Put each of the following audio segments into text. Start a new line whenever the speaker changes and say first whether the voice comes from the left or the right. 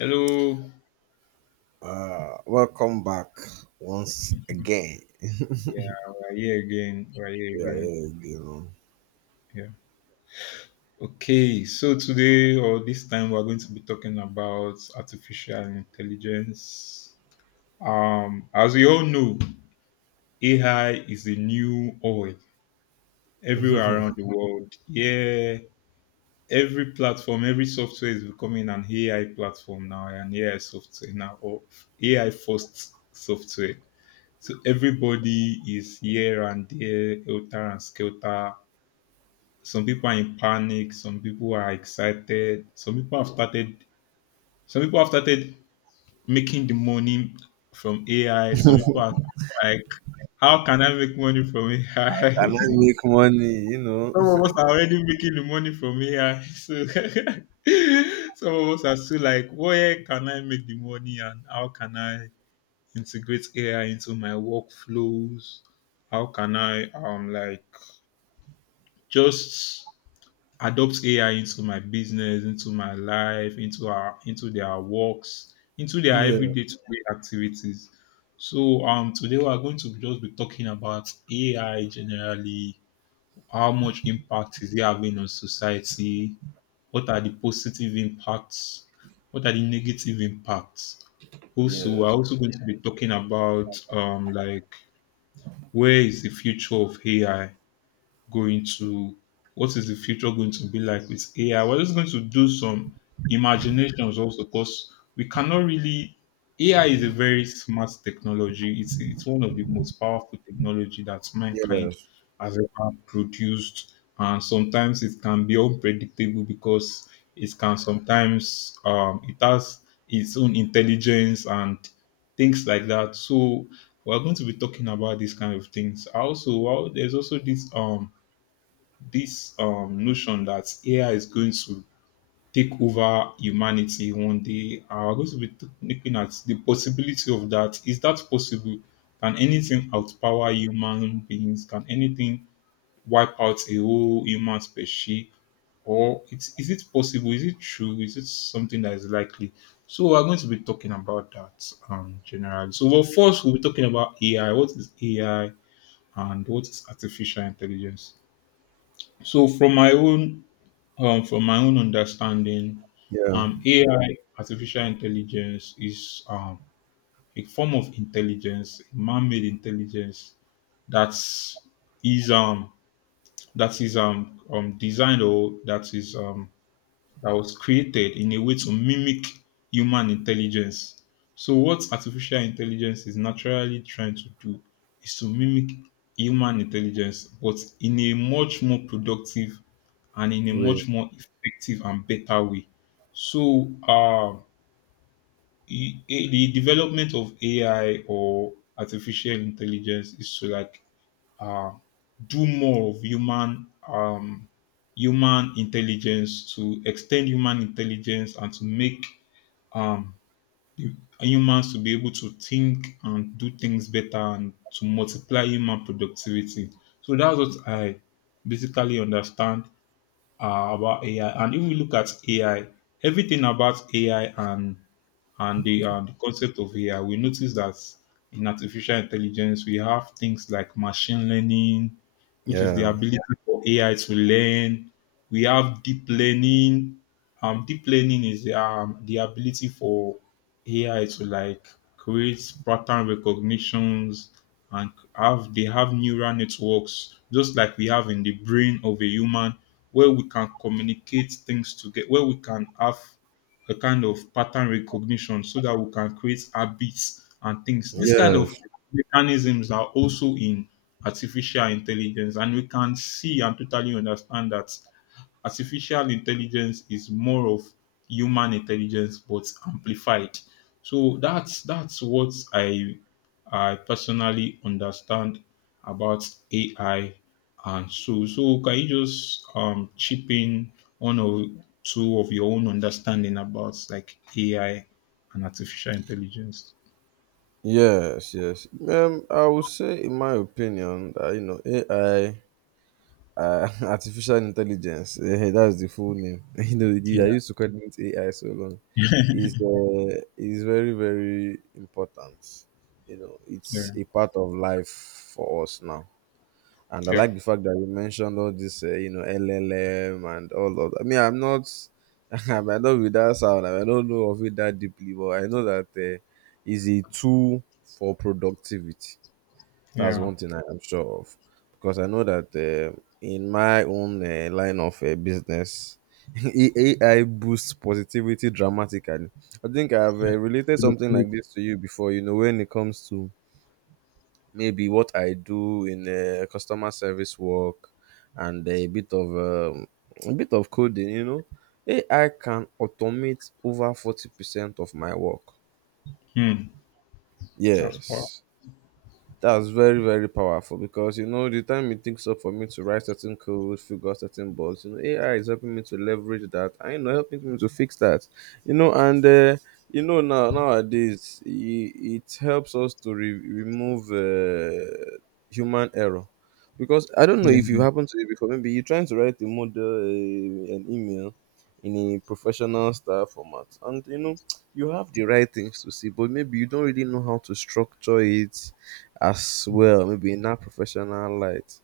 left: Hello.
right: Welcome back once again.
left: Yeah, we're here again.
right: Yeah, yeah, you know.
left: Yeah. Okay. So today or this time we're going to be talking about artificial intelligence. As we all know, AI is the new oil everywhere around the world. Yeah. Every platform, every software is becoming an AI platform now, an AI software now, or AI first software. So everybody is here and there, helter and skelter. Some people are in panic, some people are excited, some people have started making the money from AI. Some people are like, how can I make money from
right: And
left: AI?
right: I make money, you know.
left: Some of us are already making the money from AI. So some of us are still like, where can I make the money and how can I integrate AI into my workflows? How can I just adopt AI into my business, into my life, into our into their works, into their
right: Yeah,
left: everyday to day activities. So today we are going to just be talking about AI generally, how much impact is it having on society, what are the positive impacts, what are the negative impacts. Also,
right: yeah,
left: we're also going to be talking about where is the future of AI going to, what is the future going to be like with AI. We're just going to do some imaginations also, because we cannot really— AI is a very smart technology. It's one of the most powerful technology that mankind
right: yes,
left: has ever produced. And sometimes it can be unpredictable because it can sometimes it has its own intelligence and things like that. So we're going to be talking about these kind of things. Also, well, there's also this notion that AI is going to take over humanity one day. We're going to be looking at the possibility of that. Is that possible? Can anything outpower human beings? Can anything wipe out a whole human species? Or it's, is it possible? Is it true? Is it something that is likely? So we're going to be talking about that, generally. So well, first we'll be talking about AI. What is AI and what is artificial intelligence? So from my own understanding,
right: yeah.
left: AI, artificial intelligence, is a form of intelligence, man-made intelligence that's is that is designed, or that is that was created in a way to mimic human intelligence. So what artificial intelligence is naturally trying to do is to mimic human intelligence, but in a much more productive and in a
right: Wait,
left: much more effective and better way. So, e- e- the development of AI or artificial intelligence is to uh, do more of human human intelligence, to extend human intelligence, and to make um, hu- humans to be able to think and do things better, and to multiply human productivity. So that's what I basically understand about AI. And if we look at AI, everything about AI, and the concept of AI, we notice that in artificial intelligence we have things like machine learning, which is the
right: yeah,
left: ability for AI to learn. We have deep learning. Deep learning is the ability for AI to create pattern recognitions and have neural networks just like we have in the brain of a human, where we can communicate things together, where we can have a kind of pattern recognition, so that we can create habits and things. This kind
right: yes,
left: of mechanisms are also in artificial intelligence, and we can see and totally understand that artificial intelligence is more of human intelligence but amplified. So that's what I personally understand about AI. And so can you just chip in one or two of your own understanding about like AI and artificial intelligence?
right: yes, yes. I would say, in my opinion, that you know, AI, artificial intelligence, that's the full name. You know, I
left: Yeah.
right: used to call it AI so long.
left: Yeah.
right: Is very, very important. You know, it's a part of life for us now. And I
left: Yeah.
right: like the fact that you mentioned all this, you know, LLM and all of that. I mean, I'm not, I might not be that sound. I don't know of it that deeply, but I know that is a tool for productivity. That's
left: Yeah.
right: one thing I am sure of, because I know that in my own line of business, AI boosts positivity dramatically. I think I've
left: Yeah.
right: related something
left: Productivity.
right: like this to you before. You know, when it comes to maybe what I do in customer service work and a bit of coding, you know. AI can automate over 40% of my work.
left: Hmm. That's part.
right: Yes. That's very, very powerful because you know the time it takes up for me to write certain code, figure out certain bugs, you know, AI is helping me to leverage that. I know helping me to fix that. You know, and you know now nowadays it helps us to remove human error because I don't know if you
left: Yeah.
right: happen to it before. Maybe you're trying to write a model, an email in a professional style format, and you know you have the right things to see, but maybe you don't really know how to structure it as well, maybe in that professional light.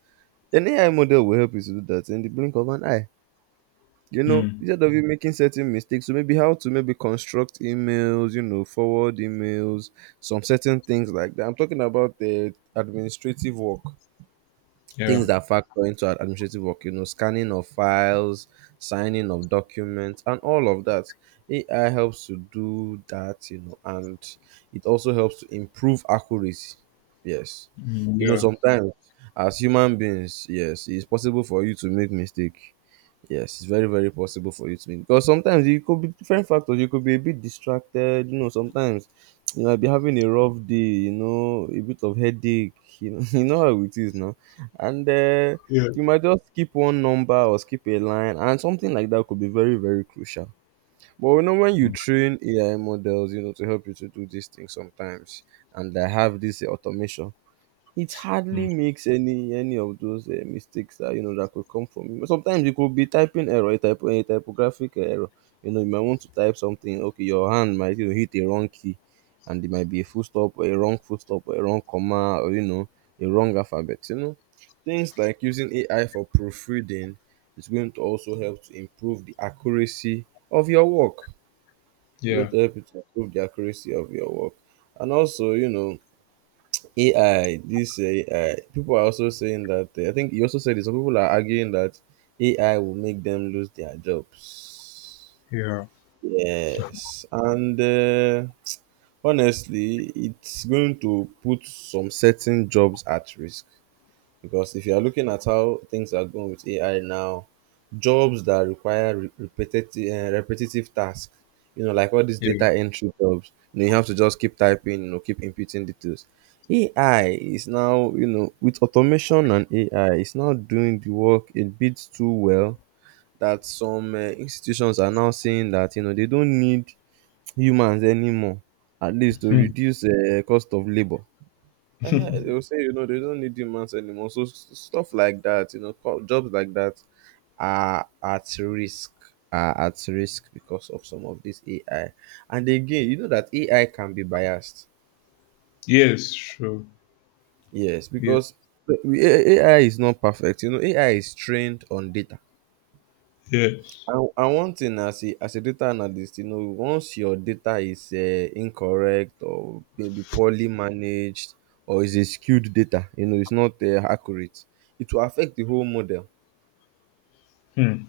right: An AI model will help you to do that in the blink of an eye. You know,
left: Mm.
right: instead of you making certain mistakes, so maybe how to maybe construct emails, you know, forward emails, some certain things like that. I'm talking about the administrative work, things
left: Yeah.
right: that factor into administrative work, you know, scanning of files, signing of documents and all of that. AI helps to do that, you know, and it also helps to improve accuracy. Yes,
left: Mm.
right: you know
left: Yeah.
right: sometimes as human beings, yes, it's possible for you to make mistake. Yes, it's very, very possible for you to make because sometimes you could be different factors. You could be a bit distracted, you know, sometimes you might be having a rough day, you know, a bit of headache, you know, you know how it is now. And
left: Yeah.
right: you might just skip one number or skip a line, and something like that could be very, very crucial. But you know, when you train AI models, you know, to help you to do these things sometimes, and they have this automation, it hardly
left: Mm.
right: makes any of those mistakes that you know that could come from you. Sometimes it could be typing error, a typographic error. You know, you might want to type something. Okay, your hand might you know, hit a wrong key, and it might be a full stop, or a wrong full stop, or a wrong comma, or you know, a wrong alphabet. You know, things like using AI for proofreading is going to also help to improve the accuracy of your work. It's going
left: Yeah.
right: to help you to improve the accuracy of your work, and also you know AI, this AI, people are also saying that I think you also said it. Some people are arguing that AI will make them lose their jobs.
left: Yeah.
right: Yes, and honestly, it's going to put some certain jobs at risk. Because if you are looking at how things are going with AI now, jobs that require repetitive tasks, you know, like all these
left: Yeah.
right: data entry jobs, you know, you have to just keep typing, you know, keep inputting details. AI is now, you know, with automation and AI, it's now doing the work a bit too well that some institutions are now saying that you know they don't need humans anymore, at least to
left: Hmm.
right: reduce cost of labor. Eh, they will say, you know, they don't need humans anymore. So stuff like that, you know, jobs like that are at risk, are at risk because of some of this AI. And again, you know that AI can be biased.
left: Yes. Sure.
right: Yes,
left: Yes.
right: because the- we- AI is not perfect. You know, AI is trained on data.
left: Yes.
right: And one thing as a data analyst, you know, once your data is incorrect or maybe poorly managed or is a skewed data, you know, it's not accurate, it will affect the whole model.
left: Hmm.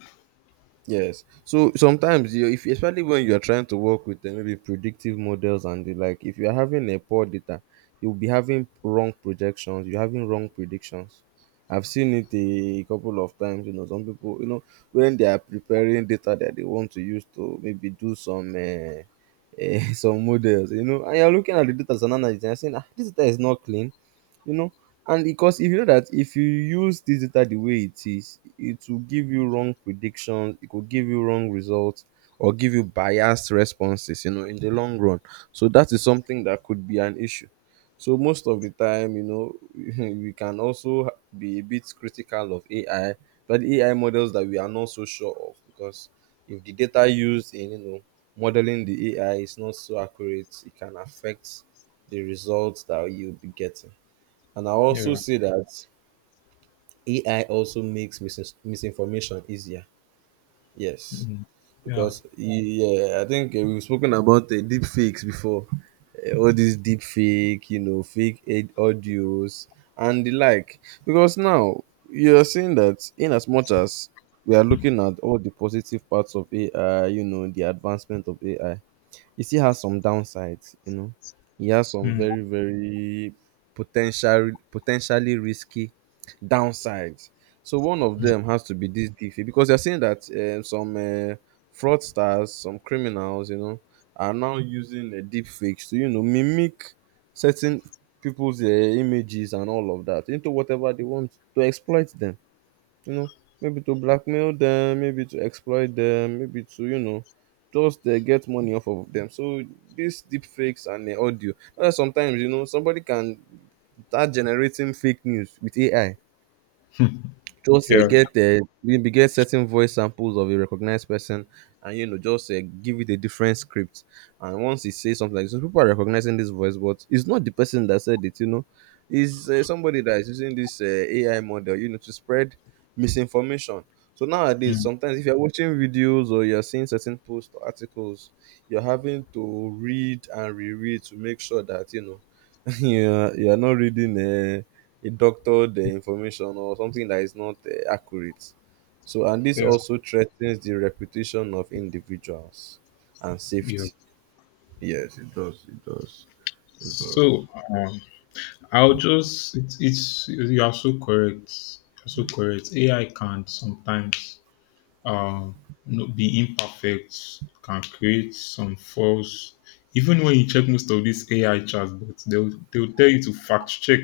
right: Yes. So sometimes you, if especially when you are trying to work with maybe predictive models and the like, if you're having a poor data, you'll be having wrong projections, you're having wrong predictions. I've seen it a couple of times, you know, some people, you know, when they are preparing data that they want to use to maybe do some some models, you know, and you're looking at the data as an analyst and you're saying, ah, this data is not clean, you know, and because if you know that if you use this data the way it is it will give you wrong predictions, it could give you wrong results or give you biased responses, you know, in the long run. So that is something that could be an issue. So most of the time, you know, we can also be a bit critical of AI, but AI models that we are not so sure of because if the data used in, you know, modeling the AI is not so accurate it can affect the results that you'll be getting. And I also
left: Yeah.
right: say that AI also makes misinformation easier. Yes,
left: Mm. Yeah.
right: because yeah, I think we've spoken about deep fakes before. All these deep fake, you know, fake aid audios and the like. Because now you're saying that in as much as we are looking at all the positive parts of AI, you know, the advancement of AI, he still has some downsides, you know. He has some
left: Mm.
right: very, very potentially risky downsides. So one of
left: Mm.
right: them has to be this DeFi because they're saying that some fraudsters, some criminals, you know, are now using deep fakes to, you know, mimic certain people's images and all of that into whatever they want to exploit them. You know, maybe to blackmail them, maybe to exploit them, maybe to, you know, just get money off of them. So these deep fakes and audio sometimes, you know, somebody can start generating fake news with AI, just
left: Yeah.
right: get maybe get certain voice samples of a recognized person and you know just give it a different script, and once he says something like this people are recognizing this voice but it's not the person that said it, you know. It's somebody that is using this AI model, you know, to spread misinformation. So nowadays
left: Mm.
right: sometimes if you're watching videos or you're seeing certain posts or articles, you're having to read and reread to make sure that you know you are not reading a doctored information or something that is not accurate. So, and this
left: Yeah.
right: also threatens the reputation of individuals and
left: Yeah.
right: safety. Yes, it does. It does. It does.
left: So, um, I'll just— it's you are so correct. You're so correct. AI can sometimes um no, be imperfect, can create some false. Even when you check most of these AI chatbots, they'll tell you to fact check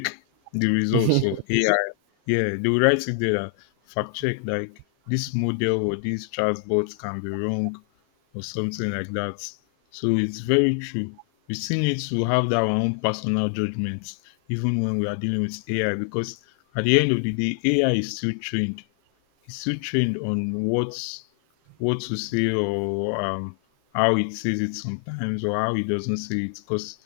left: the results of AI. Yeah, they will write it there that fact check, like this model or this chatbot can be wrong or something like that. So it's very true. We still need to have that our own personal judgment even when we are dealing with AI, because at the end of the day, AI is still trained, he's still trained on what— what to say, or how it says it sometimes, or how it doesn't say it. Because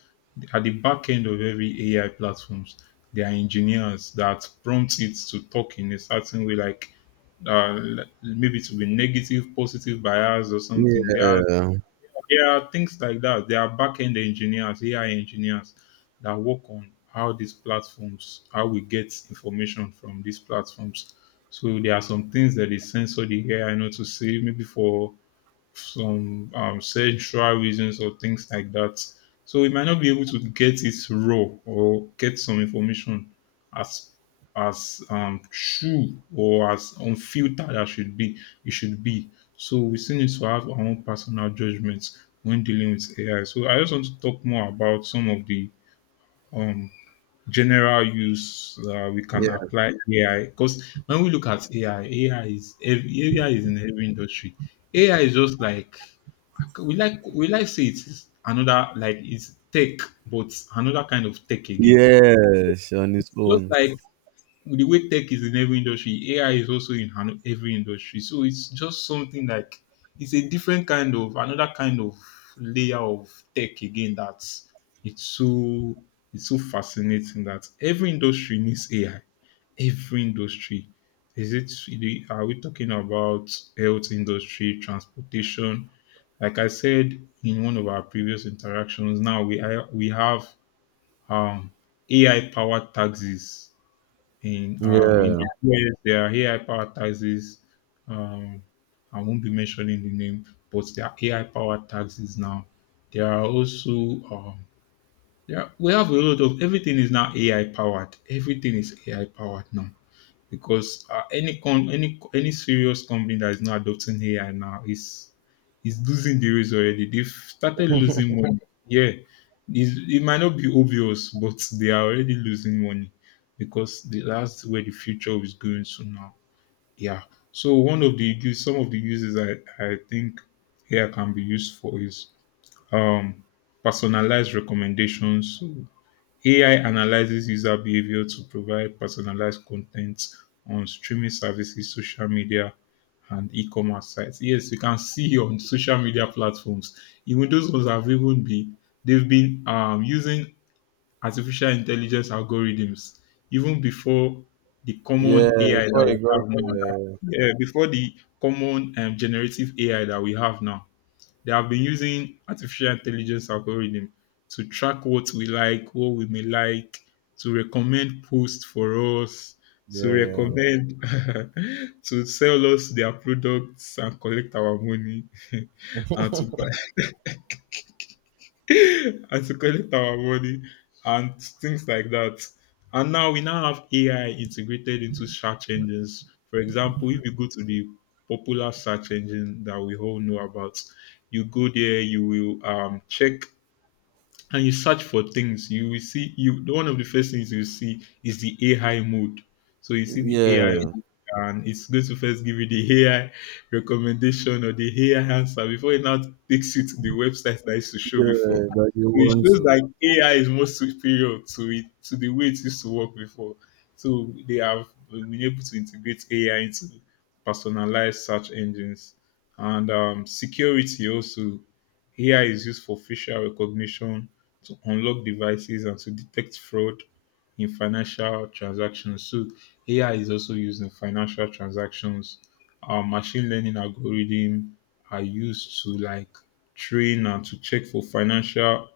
left: at the back end of every AI platforms, there are engineers that prompt it to talk in a certain way, like, uh, maybe to be negative, positive bias, or something. There are
right: Yeah,
left: there are things like that. There are back-end engineers, AI engineers, that work on how these platforms, how we get information from these platforms. So there are some things that they censor the AI not to say, maybe for some sexual reasons or things like that. So we might not be able to get it raw, or get some information as true or as unfiltered as should be. It should be. So we still need to have our own personal judgments when dealing with AI. So I just want to talk more about some of the um, general use we can
right: yeah,
left: apply AI, because when we look at AI, AI is in every industry. AI is just like we like we like say it's another, like it's tech, but another kind of tech again.
right: yes, on its
left: Just
right: own.
left: like the way tech is in every industry, AI is also in every industry. So it's just something like it's a different kind of, another kind of layer of tech again. That's It's so— it's so fascinating that every industry needs AI. Every industry. Is it are we talking about health industry, transportation? Like I said in one of our previous interactions, now we have um AI powered taxis in
right: Yeah,
left: the US. There are AI powered taxis. Um, I won't be mentioning the name, but there are AI powered taxis now. There are also um, yeah, we have a lot of— everything is now AI powered. Everything is AI powered now, because any serious company that is not adopting AI now is losing the race already. They've started losing money. Yeah, it's, it might not be obvious, but they are already losing money, because that's where the future is going to now. Yeah. So one of the some of the uses I think AI can be used for is um personalized recommendations. So AI analyzes user behavior to provide personalized content on streaming services, social media, and e-commerce sites. Yes, you can see on social media platforms, even those ones have even been— they've been using artificial intelligence algorithms even before the
right: yeah.
left: common AI that
right: Before
left: we
right: it got,
left: have now. Yeah, before the common generative AI that we have now. They have been using artificial intelligence algorithm to track what we like, what we may like, to recommend posts for us, to
right: yeah,
left: recommend to sell us their products and collect our money and to buy and to collect our money and things like that. And now we now have AI integrated into search engines. For example, if you go to the popular search engine that we all know about, you go there, you will check and you search for things. You will see— you one of the first things you see is the AI mode. So you see the AI,
right: yeah,
left: and it's going to first give you the AI recommendation or the AI answer before it now takes you to the website that used to show
right: yeah.
left: before.
right: That you
left: So it
right: want
left: shows
right: to.
left: like AI is more superior to it, to the way it used to work before. So they have been able to integrate AI into personalized search engines, and security also. AI is used for facial recognition to unlock devices and to detect fraud in financial transactions. So AI is also used in financial transactions. Machine learning algorithm are used to train and to check for financial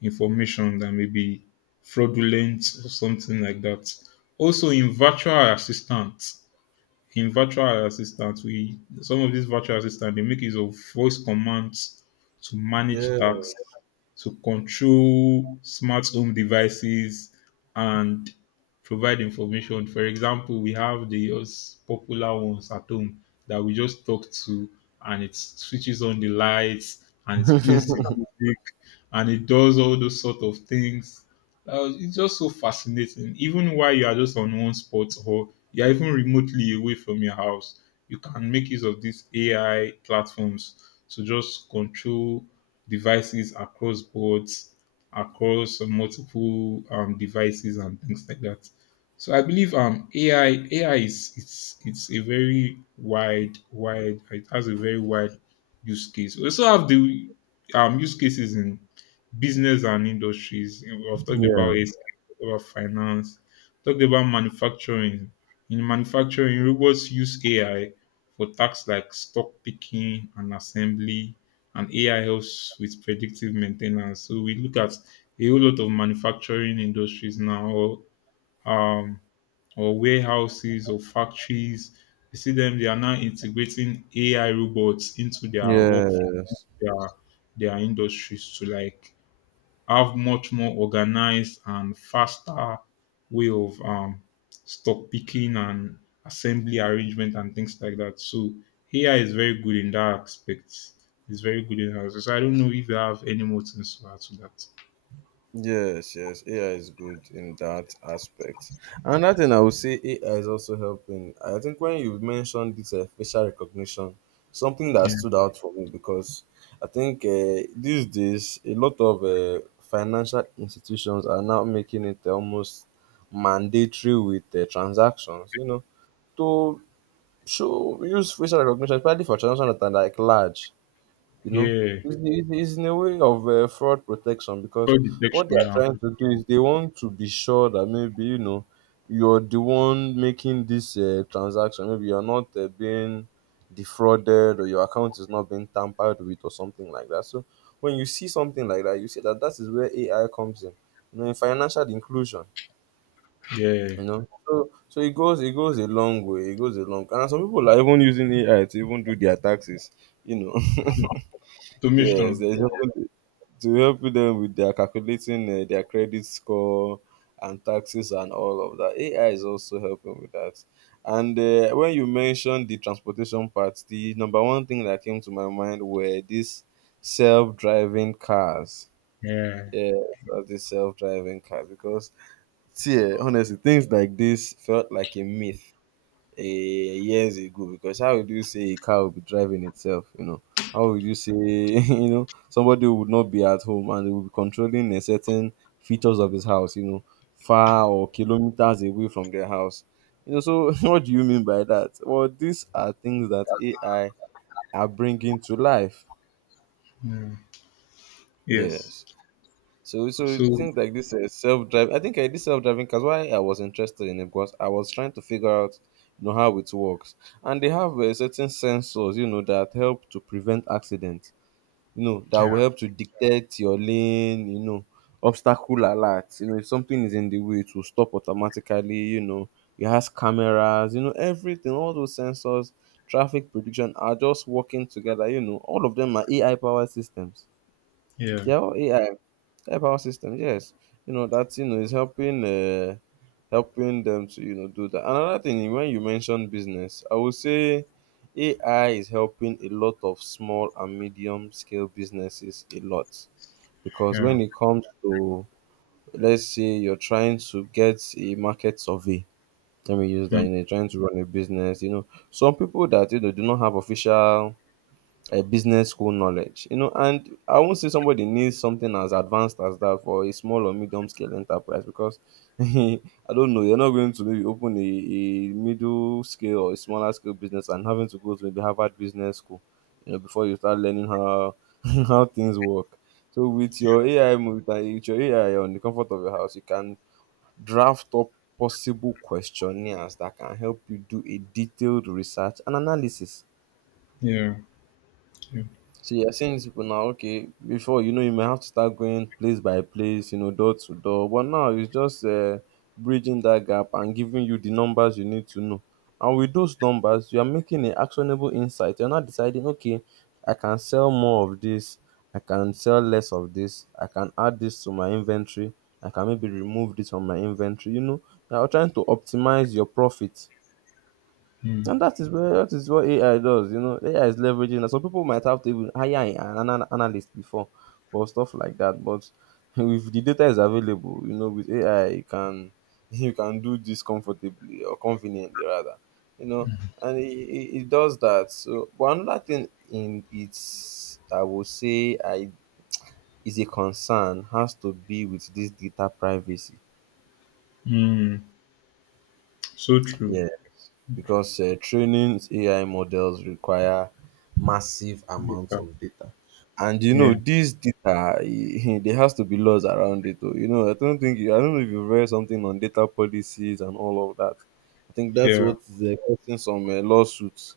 left: information that may be fraudulent or something like that. Also, in virtual assistants, we— some of these virtual assistants they make use of voice commands to
right: Yeah,
left: manage tasks, to control smart home devices, and provide information. For example, we have the popular ones at home that we just talk to, and it switches on the lights, and it plays the music, and it does all those sort of things. It's just so fascinating. Even while you are just on one spot or you are even remotely away from your house, you can make use of these AI platforms to just control devices across boards, across multiple devices and things like that. So I believe AI is it's a very wide it has a very wide use case. We also have the use cases in business and industries. We've talked
right: yeah,
left: about it, about finance, talked about manufacturing. In manufacturing, robots use AI for tasks like stock picking and assembly, and AI helps with predictive maintenance. So we look at a whole lot of manufacturing industries now, um, or warehouses or factories. You see them; they are now integrating AI robots into their work,
right: yes.
left: their their industries to like have much more organized and faster way of stock picking and assembly arrangement and things like that. So AI is very good in that aspect. It's very good in that. So I don't know if you have any more things to add to that.
right: Yes, yes, AI is good in that aspect. Another thing I would say AI is also helping. I think when you mentioned this facial recognition, something that
left: Yeah.
right: stood out for me because I think these days a lot of financial institutions are now making it almost mandatory with transactions, you know, to show use facial recognition, especially for transactions that are like large, you know.
left: Yeah.
right: It's in a way of fraud protection because
left: Fraud detection.
right: what they are
left: Yeah.
right: trying to do is they want to be sure that maybe you know you're the one making this transaction, maybe you're not being defrauded or your account is not being tampered with or something like that. So when you see something like that you see that that is where AI comes in, you know, in financial inclusion,
left: Yeah.
right: you know. So so it goes, it goes a long way, it goes a long, and some people are even using AI to even do their taxes, you know. Yes,
left: Automation.
right: there's helping to help them with their calculating their credit score and taxes and all of that. AI is also helping with that. And when you mentioned the transportation part, the number one thing that came to my mind were these self-driving cars.
left: Yeah,
right: Yes, the self-driving cars because see, honestly, things like this felt like a myth eh, years ago. Because how would you say a car would be driving itself, you know? How would you say, you know, somebody would not be at home and they would be controlling a certain features of his house, you know, far or kilometers away from their house, you know? So what do you mean by that? Well, these are things that AI are bringing to life.
left: yeah. Yes.
right: Yes. So
left: So
right: things like this, self drive. I think I did self driving cars. Why I was interested in it because I was trying to figure out you know how it works, and they have certain sensors, you know, that help to prevent accidents. You know that
left: yeah.
right: will help to detect your lane. You know, obstacle alert. You know, if something is in the way, it will stop automatically. You know it has cameras. You know everything. All those sensors, traffic prediction are just working together. You know all of them are AI powered systems.
left: Yeah.
right: They are all AI. Yeah, power system, yes. You know, that you know is helping helping them to, you know, do that. Another thing, when you mention business, I would say AI is helping a lot of small and medium scale businesses a lot. Because
left: Yeah.
right: when it comes to, let's say, you're trying to get a market survey, let me use that,
left: Hmm.
right: you know, you're trying to run a business, you know, some people that you know do not have official business school knowledge, you know. And I won't say somebody needs something as advanced as that for a small or medium scale enterprise because I don't know. You're not going to maybe open a middle scale or a smaller scale business and having to go to maybe Harvard Business School, you know, before you start learning how how things work. So with your AI on the comfort of your house, you can draft up possible questionnaires that can help you do a detailed research and analysis.
left: Yeah, yeah.
right: So you're saying to people now, okay, before you know, you may have to start going place by place, you know, door to door. But now it's just bridging that gap and giving you the numbers you need to know. And with those numbers, you are making an actionable insight. You're not deciding, okay, I can sell more of this, I can sell less of this, I can add this to my inventory, I can maybe remove this from my inventory. You know, you're trying to optimize your profit,
left: Hmm.
right: and that is what AI does. You know, AI is leveraging that. Some people might have to even hire an analyst before for stuff like that. But if the data is available, you know, with AI, you can you can do this comfortably or conveniently rather. You know, and it does that. So, but another thing in its, I would say, I is a concern, has to be with this data privacy.
left: Hmm. So true.
right: Yes, because training AI models require massive amounts
left: Yeah.
right: of data. And you know,
left: Yeah.
right: this data, eh, there has to be laws around it. Though. You know, I don't think, you, I don't know if you read something on data policies and all of that. I think that's
left: Yeah.
right: what is causing some lawsuits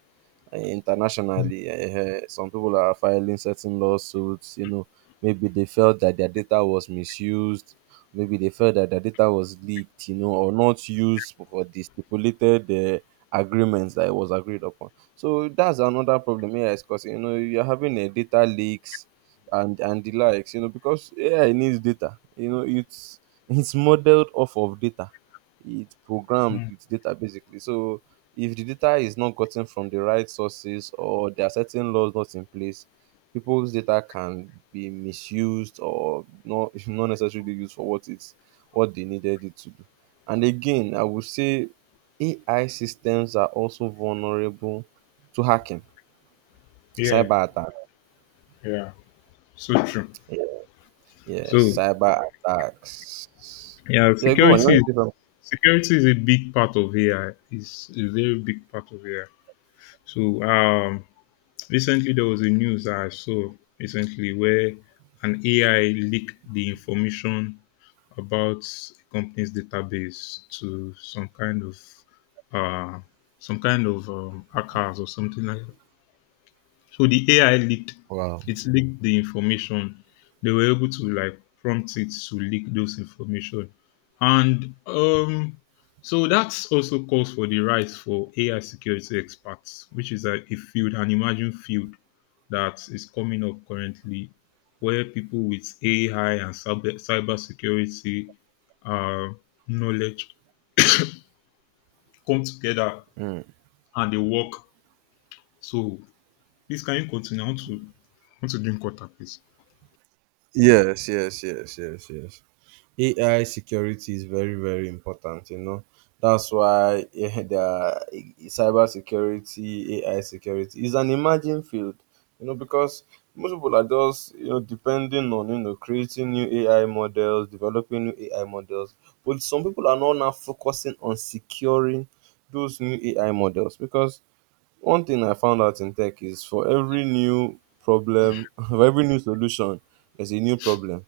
right: internationally. Some people are filing certain lawsuits. You know, maybe they felt that their data was misused. Maybe they felt that their data was leaked. You know, or not used for the stipulated agreements that it was agreed upon. So that's another problem here, is because you know you're having a data leaks and the likes. You know, because AI needs data. You know, it's modeled off of data, it's programmed
left: Hmm.
right: with data basically. So if the data is not gotten from the right sources or there are certain laws not in place, people's data can be misused or not not necessarily used for what it's what they needed it to do. And again, I would say AI systems are also vulnerable to hacking,
left: Yeah,
right: cyber attack.
left: yeah, so true.
right: Yeah, yeah,
left: So
right: cyber attacks.
left: yeah,
right: Yeah, go on. You want to say something?
left: security is a big part of AI. It's a very big part of AI. So recently there was a news I saw recently where an AI leaked the information about a company's database to uh, some kind of hackers or something like. So the AI leaked,
right: Wow.
left: it leaked the information. They were able to like prompt it to leak those information. And so that's also calls for the rise for AI security experts, which is a field, an emerging field that is coming up currently, where people with AI and cybersecurity uh, knowledge come together
right: Mm.
left: and they work. So please can you continue? I want to drink water, please.
right: Yes, yes, yes, yes, yes. AI security is very, very important, you know. That's why yeah, there cyber security, AI security is an emerging field, you know, because most people are just, you know, depending on, you know, creating new AI models, developing new AI models. But some people are not now focusing on securing those new AI models because one thing I found out in tech is for every new problem, for every new solution, there's a new problem.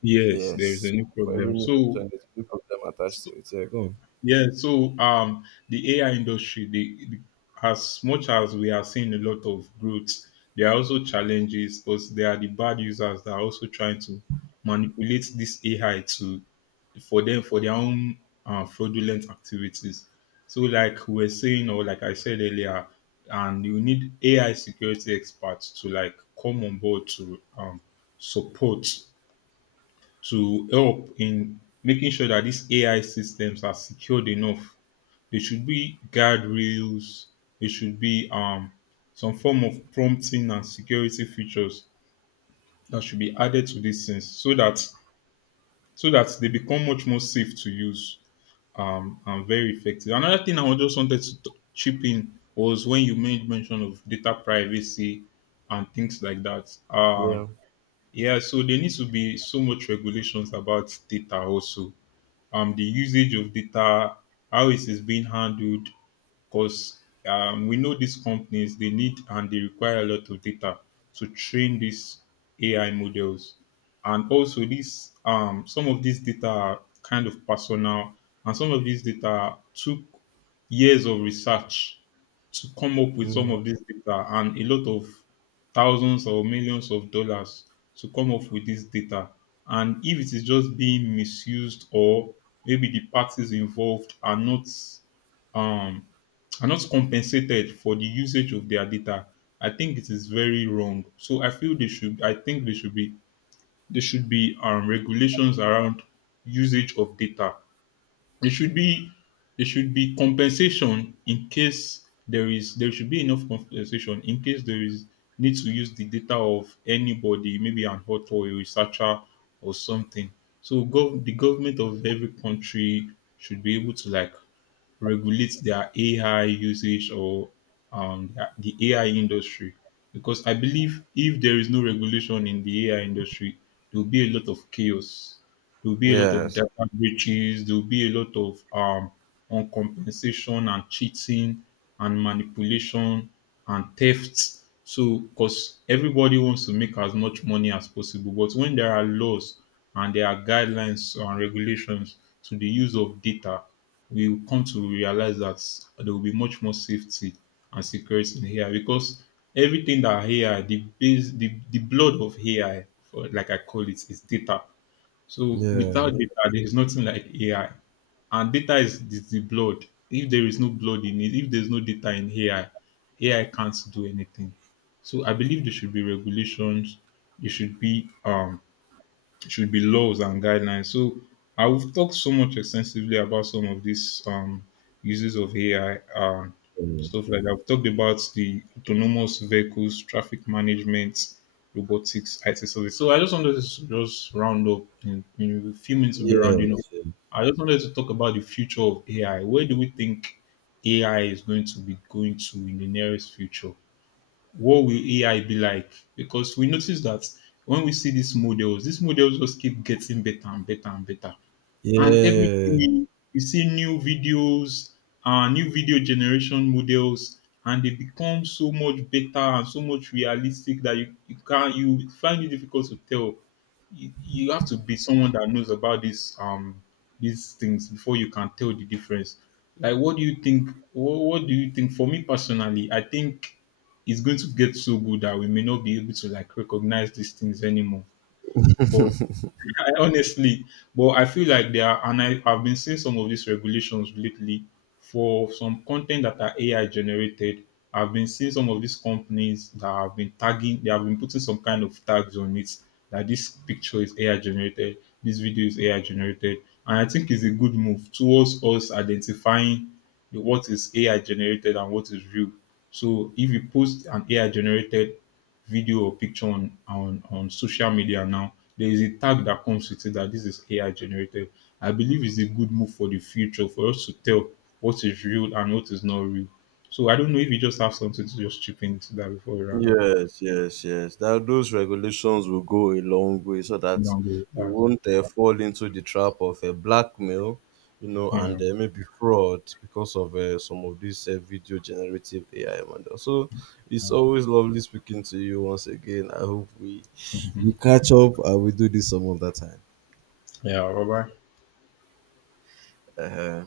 left: Yes, there is a
right: Yes.
left: new
right: For every
left: problem.
right: new
left: So
right: solution, there's a new problem attached to it. Yeah, go on.
left: yeah, so the AI industry, as much as we are seeing a lot of growth, there are also challenges because there are the bad users that are also trying to manipulate this AI to for their own fraudulent activities. So like we are saying, or like I said earlier, and you need AI security experts to like come on board to support to help in making sure that these AI systems are secured enough. There should be guardrails. There should be some form of prompting and security features that should be added to these things so that they become much more safe to use and very effective. Another thing I just wanted to chip in was when you made mention of data privacy and things like that.
right: Yeah.
left: Yeah, so there needs to be so much regulations about data also the usage of data, how it is being handled, because we know these companies they need and they require a lot of data to train these AI models, and also these some of these data are kind of personal, and some of these data took years of research to come up with some
right: Mm.
left: of this data and a lot of thousands or millions of dollars to come up with this data. And if it is just being misused or maybe the parties involved um, are not compensated for the usage of their data, I think it is very wrong. So I feel they should. I think they should be. There should be regulations around usage of data. It should be there should be enough compensation in case there is need to use the data of anybody, maybe an author, or a researcher, or something. So the government of every country should be able to like regulate their AI usage or the AI industry because I believe if there is no regulation in the AI industry, there will be a lot of chaos. There'll be a lot of
right: Yes.
left: data breaches. There'll be a lot of uncompensation and cheating and manipulation and theft. So, because everybody wants to make as much money as possible, but when there are laws and there are guidelines and regulations to the use of data, we will come to realize that there will be much more safety and security in AI because everything that AI, the blood of AI, for, like I call it, is data. So
right: Yeah.
left: without data, there is nothing like AI. And data is the blood. If there is no blood in it, if there's no data in AI, AI can't do anything. So I believe there should be regulations. There should be laws and guidelines. So I have talked so much extensively about some of these uses of AI,
right: Mm.
left: stuff like that. I've talked about the autonomous vehicles, traffic management, robotics, IT service. So I just wanted to just round up in a few minutes. We'll be rounding up.
right: Yes.
left: I just wanted to talk about the future of AI. Where do we think AI is going to be going to in the nearest future? What will AI be like? Because we notice that when we see these models just keep getting better and better and better. And every
right: Yeah.
left: day you see new videos, new video generation models, and they become so much better and so much realistic that you can't, you find it difficult to tell. You have to be someone that knows about this these things before you can tell the difference. Like what do you think for me personally? I think it's going to get so good that we may not be able to like recognize these things anymore but I, honestly, but I feel like there are, and I've been seeing some of these regulations lately for some content that are AI generated. I've been seeing some of these companies that have been tagging, they have been putting some kind of tags on it that this picture is AI generated, this video is AI generated. And I think it's a good move towards us identifying what is AI generated and what is real. So if you post an AI generated video or picture on, on social media now, there is a tag that comes with it that this is AI generated. I believe it's a good move for the future for us to tell what is real and what is not real. So I don't know if you just have something to just chip into that before we round up.
right: Yes. Yes. Yes. That those regulations will go a long way so
left: You
right: that
left: know,
right: you
left: uh,
right: won't fall into the trap of a blackmail, you know, and
left: you
right: maybe fraud because of some of these video generative AI models. So it's
left: know,
right: always lovely speaking to you once again. I hope we catch up and we do this some other time.
left: yeah, bye bye.
right: Uh,